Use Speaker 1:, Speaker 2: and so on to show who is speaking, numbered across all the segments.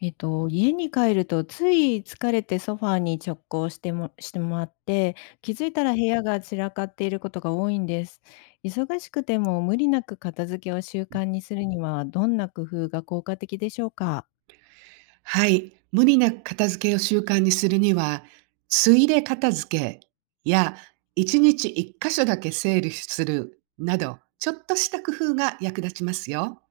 Speaker 1: 家に帰るとつい疲れてソファーに直行してもらって、気づいたら部屋が散らかっていることが多いんです。忙しくても無理なく片付けを習慣にするには、どんな工夫が効果的でしょうか？
Speaker 2: はい。無理な片付けを習慣にするには、ついで片付けや1日1箇所だけ整理するなど、ちょっとした工夫が役立ちますよ。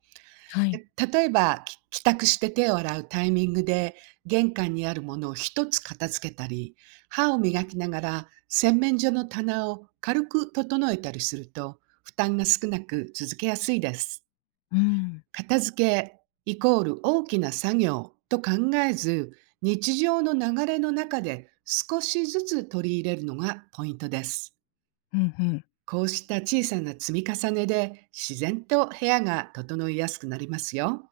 Speaker 1: はい。
Speaker 2: で例えば、帰宅して手を洗うタイミングで玄関にあるものを一つ片付けたり、歯を磨きながら洗面所の棚を軽く整えたりすると、負担が少なく続けやすいです。
Speaker 1: うん。
Speaker 2: 片付けイコール大きな作業と考えず、日常の流れの中で少しずつ取り入れるのがポイントです。
Speaker 1: うんうん。
Speaker 2: こうした小さな積み重ねで自然と部屋が整いやすくなりますよ。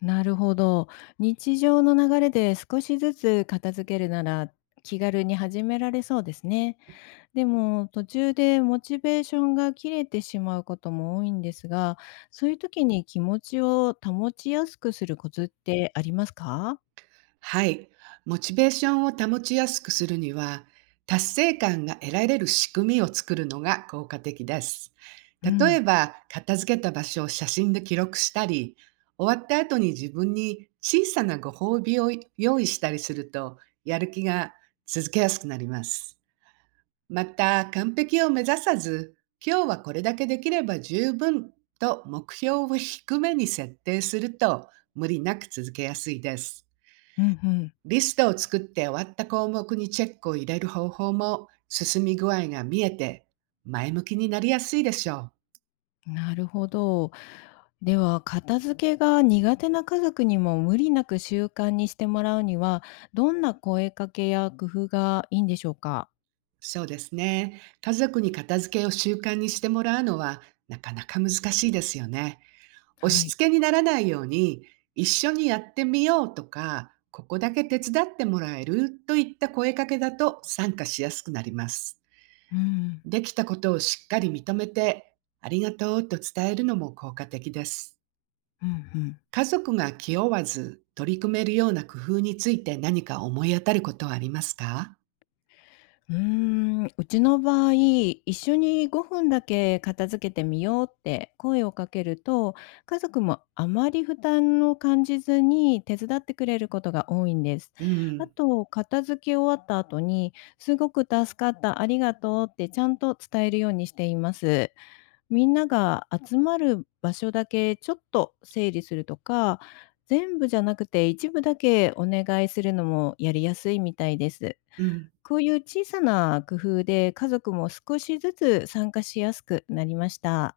Speaker 1: なるほど。日常の流れで少しずつ片付けるなら、気軽に始められそうですね。でも途中でモチベーションが切れてしまうことも多いんですが、そういう時に気持ちを保ちやすくするコツってありますか？
Speaker 2: はい。モチベーションを保ちやすくするには、達成感が得られる仕組みを作るのが効果的です。
Speaker 1: う
Speaker 2: 例え
Speaker 1: ん、
Speaker 2: ば、片付けた場所を写真で記録したり、終わった後に自分に小さなご褒美を用意したりすると、やる気が続けやすくなります。また、完璧を目指さず、今日はこれだけできれば十分と目標を低めに設定すると、無理なく続けやすいです。
Speaker 1: うん
Speaker 2: リストを作って終わった項目にチェックを入れる方法も進み具合が見えて前向きになりやすいでしょう。
Speaker 1: うん、なるほど。では、片付けが苦手な家族にも無理なく習慣にしてもらうには、どんな声かけや工夫がいいんでしょうか？
Speaker 2: そうですね。家族に片付けを習慣にしてもらうのはなかなか難しいですよね。押
Speaker 1: は
Speaker 2: し
Speaker 1: い。
Speaker 2: 付けにならないように一緒にやってみようとか、ここだけ手伝ってもらえるといった声かけだと参加しやすくなります。
Speaker 1: うん、
Speaker 2: できたことをしっかり認めてありがとうと伝えるのも効果的です。
Speaker 1: うんうん。
Speaker 2: 家族が気負わず取り組めるような工夫について何か思い当たることはありますか？
Speaker 1: うーん、うちの場合、一緒に5分だけ片付けてみようって声をかけると、家族もあまり負担を感じずに手伝ってくれることが多いんです。
Speaker 2: う
Speaker 1: あ
Speaker 2: ん、
Speaker 1: と、片付け終わった後に、すごく助かった、ありがとうってちゃんと伝えるようにしています。みんなが集まる場所だけちょっと整理するとか、全部じゃなくて一部だけお願いするのもやりやすいみたいです。
Speaker 2: うん、
Speaker 1: こういう小さな工夫で家族も少しずつ参加しやすくなりました。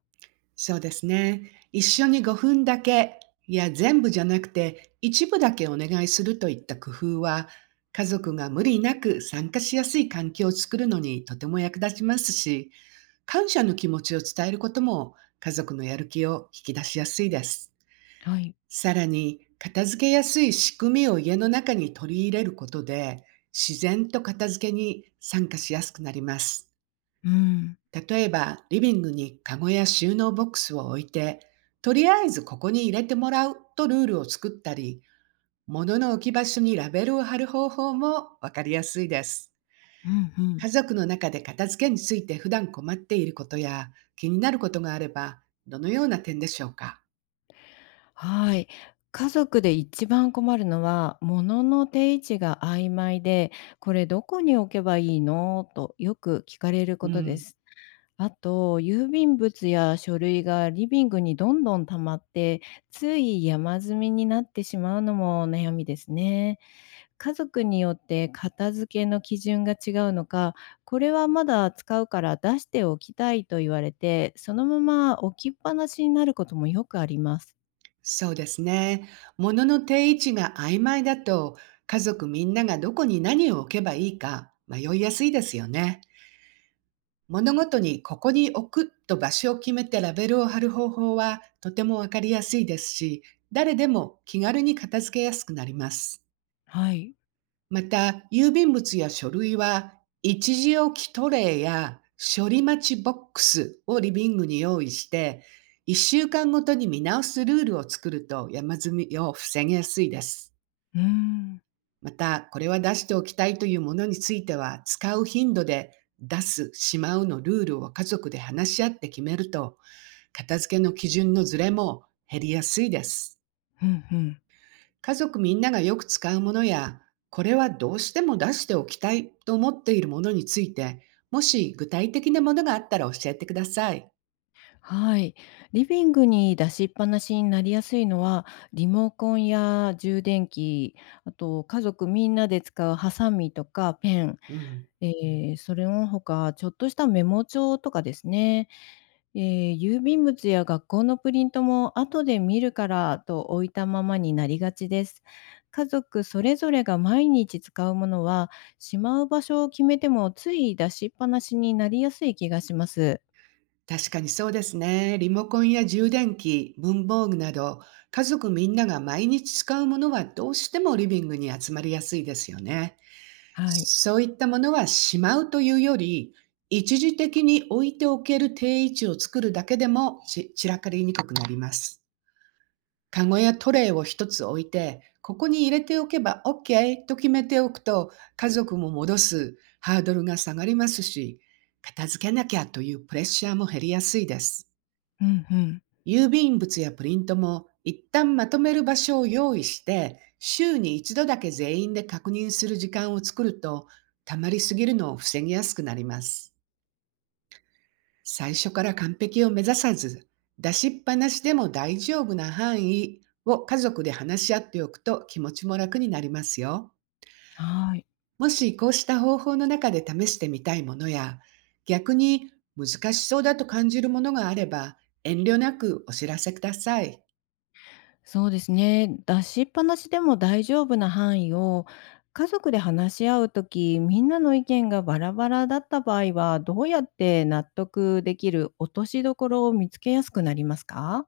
Speaker 2: そうですね。一緒に5分だけ、いや全部じゃなくて一部だけお願いするといった工夫は、家族が無理なく参加しやすい環境を作るのにとても役立ちますし、感謝の気持ちを伝えることも家族のやる気を引き出しやすいです。
Speaker 1: はい。
Speaker 2: さらに、片付けやすい仕組みを家の中に取り入れることで、自然と片付けに参加しやすくなります。
Speaker 1: うん。
Speaker 2: 例えば、リビングにカゴや収納ボックスを置いて、とりあえずここに入れてもらうとルールを作ったり、物の置き場所にラベルを貼る方法もわかりやすいです。
Speaker 1: うんう
Speaker 2: 家
Speaker 1: ん。
Speaker 2: 族の中で片付けについて普段困っていることや気になることがあれば、どのような点でしょうか？
Speaker 1: はい。家族で一番困るのは、物の定位置が曖昧で、これどこに置けばいいのとよく聞かれる
Speaker 2: う
Speaker 1: ことで
Speaker 2: ん。
Speaker 1: す。あと、郵便物や書類がリビングにどんどん溜まって、つい山積みになってしまうのも悩みですね。家族によって片付けの基準が違うのか、これはまだ使うから出しておきたいと言われて、そのまま置きっぱなしになることもよくあります。
Speaker 2: そうですね。物の定位置が曖昧だと、家族みんながどこに何を置けばいいか迷いやすいですよね。物ごとにここに置くと場所を決めてラベルを貼る方法はとてもわかりやすいですし、誰でも気軽に片付けやすくなります。
Speaker 1: はい。
Speaker 2: また、郵便物や書類は、一時置きトレイや処理待ちボックスをリビングに用意して、1週間ごとに見直すルールを作ると山積みを防げやすいです。
Speaker 1: うーん。
Speaker 2: また、これは出しておきたいというものについては、使う頻度で出す、しまうのルールを家族で話し合って決めると、片付けの基準のズレも減りやすいです。
Speaker 1: うんうん。
Speaker 2: 家族みんながよく使うものや、これはどうしても出しておきたいと思っているものについて、もし具体的なものがあったら教えてください。
Speaker 1: はい。リビングに出しっぱなしになりやすいのは、リモコンや充電器、あと家族みんなで使うハサミとかペン、
Speaker 2: うん。
Speaker 1: それの他、ちょっとしたメモ帳とかですね。郵便物や学校のプリントも後で見るからと置いたままになりがちです。家族それぞれが毎日使うものは、しまう場所を決めてもつい出しっぱなしになりやすい気がします。
Speaker 2: 確かにそうですね。リモコンや充電器、文房具など、家族みんなが毎日使うものはどうしてもリビングに集まりやすいですよね。
Speaker 1: はい。
Speaker 2: そういったものはしまうというより、一時的に置いておける定位置を作るだけでもち散らかりにくくなります。カゴやトレイを一つ置いて、ここに入れておけば OK と決めておくと、家族も戻すハードルが下がりますし、片付けなきゃというプレッシャーも減りやすいです。
Speaker 1: うんうん。
Speaker 2: 郵便物やプリントも一旦まとめる場所を用意して、週に一度だけ全員で確認する時間を作ると、溜まりすぎるのを防ぎやすくなります。最初から完璧を目指さず、出しっぱなしでも大丈夫な範囲を家族で話し合っておくと気持ちも楽になりますよ。
Speaker 1: はい。
Speaker 2: もしこうした方法の中で試してみたいものや、逆に難しそうだと感じるものがあれば、遠慮なくお知らせください。
Speaker 1: そうですね。出しっぱなしでも大丈夫な範囲を家族で話し合うときみんなの意見がバラバラだった場合は、どうやって納得できる落としどころを見つけやすくなりますか？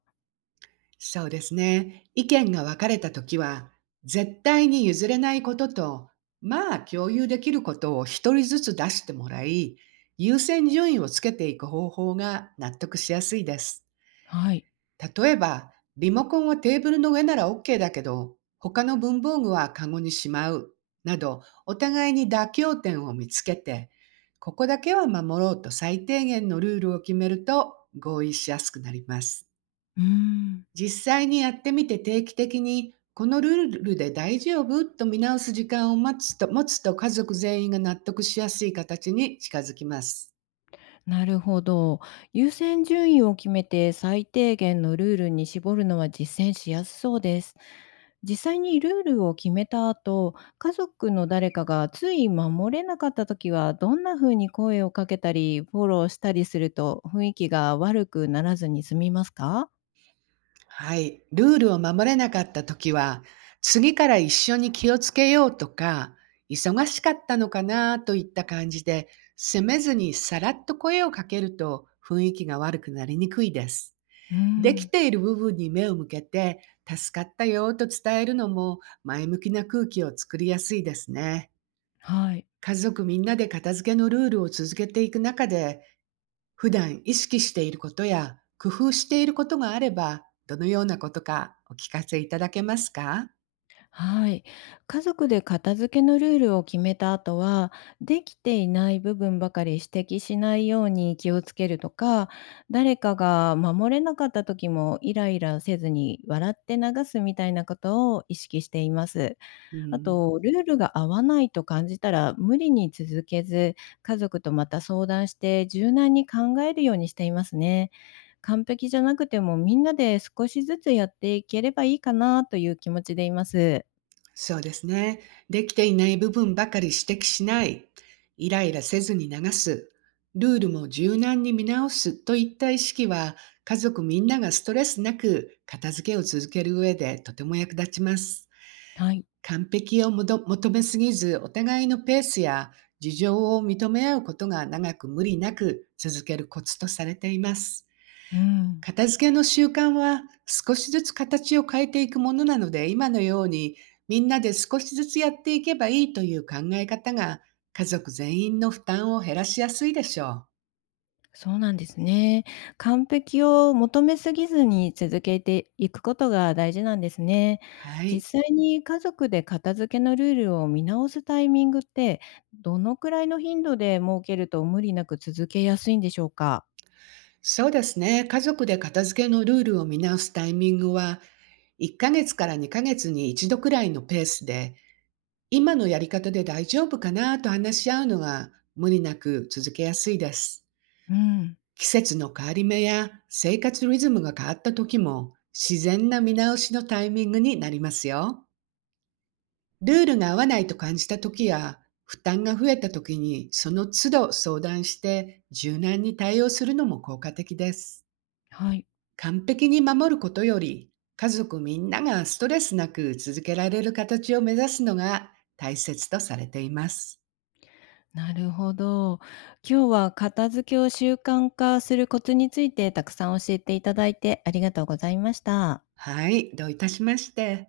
Speaker 2: そうですね。意見が分かれたときは、絶対に譲れないことと、まあ共有できることを一人ずつ出してもらい、優先順位をつけていく方法が納得しやすいです。
Speaker 1: はい。
Speaker 2: 例えば、リモコンはテーブルの上なら OK だけど、他の文房具はカゴにしまう、など、お互いに妥協点を見つけて、ここだけは守ろうと最低限のルールを決めると合意しやすくなります。
Speaker 1: うーん、
Speaker 2: 実際にやってみて定期的にこのルールで大丈夫と見直す時間を待つと持つと家族全員が納得しやすい形に近づきます。
Speaker 1: なるほど。優先順位を決めて最低限のルールに絞るのは実践しやすそうです。実際にルールを決めた後、家族の誰かがつい守れなかった時は、どんな風に声をかけたり、フォローしたりすると雰囲気が悪くならずに済みますか？
Speaker 2: はい。ルールを守れなかった時は、次から一緒に気をつけようとか、忙しかったのかなといった感じで、責めずにさらっと声をかけると雰囲気が悪くなりにくいです。
Speaker 1: うー
Speaker 2: でき
Speaker 1: ん、
Speaker 2: ている部分に目を向けて、助かったよと伝えるのも前向きな空気を作りやすいですね。
Speaker 1: はい。
Speaker 2: 家族みんなで片付けのルールを続けていく中で、普段意識していることや工夫していることがあれば、どのようなことかお聞かせいただけますか？
Speaker 1: はい。家族で片付けのルールを決めた後は、できていない部分ばかり指摘しないように気をつけるとか、誰かが守れなかった時もイライラせずに笑って流すみたいなことを意識しています。
Speaker 2: う
Speaker 1: あ
Speaker 2: ん。
Speaker 1: と、ルールが合わないと感じたら無理に続けず、家族とまた相談して柔軟に考えるようにしていますね。完璧じゃなくてもみんなで少しずつやっていければいいかなという気持ちでいます。
Speaker 2: そうですね。できていない部分ばかり指摘しない、イライラせずに流す、ルールも柔軟に見直すといった意識は、家族みんながストレスなく片付けを続ける上でとても役立ちます。
Speaker 1: はい。
Speaker 2: 完璧を求めすぎず、お互いのペースや事情を認め合うことが長く無理なく続けるコツとされています。
Speaker 1: うん。
Speaker 2: 片付けの習慣は少しずつ形を変えていくものなので今のようにみんなで少しずつやっていけばいいという考え方が家族全員の負担を減らしやすいでしょう。
Speaker 1: そうなんですね。完璧を求めすぎずに続けていくことが大事なんですね。
Speaker 2: はい。
Speaker 1: 実際に家族で片付けのルールを見直すタイミングって、どのくらいの頻度で設けると無理なく続けやすいんでしょうか？
Speaker 2: そうですね。家族で片付けのルールを見直すタイミングは1ヶ月から2ヶ月に1度くらいのペースで今のやり方で大丈夫かなと話し合うのが無理なく続けやすいです。
Speaker 1: うん。
Speaker 2: 季節の変わり目や生活リズムが変わった時も自然な見直しのタイミングになりますよ。ルールが合わないと感じた時や負担が増えた時にその都度相談して柔軟に対応するのも効果的です。
Speaker 1: はい。
Speaker 2: 完璧に守ることより家族みんながストレスなく続けられる形を目指すのが大切とされています。
Speaker 1: なるほど。今日は片付けを習慣化するコツについてたくさん教えていただいてありがとうございました。
Speaker 2: はい、どういたしまして。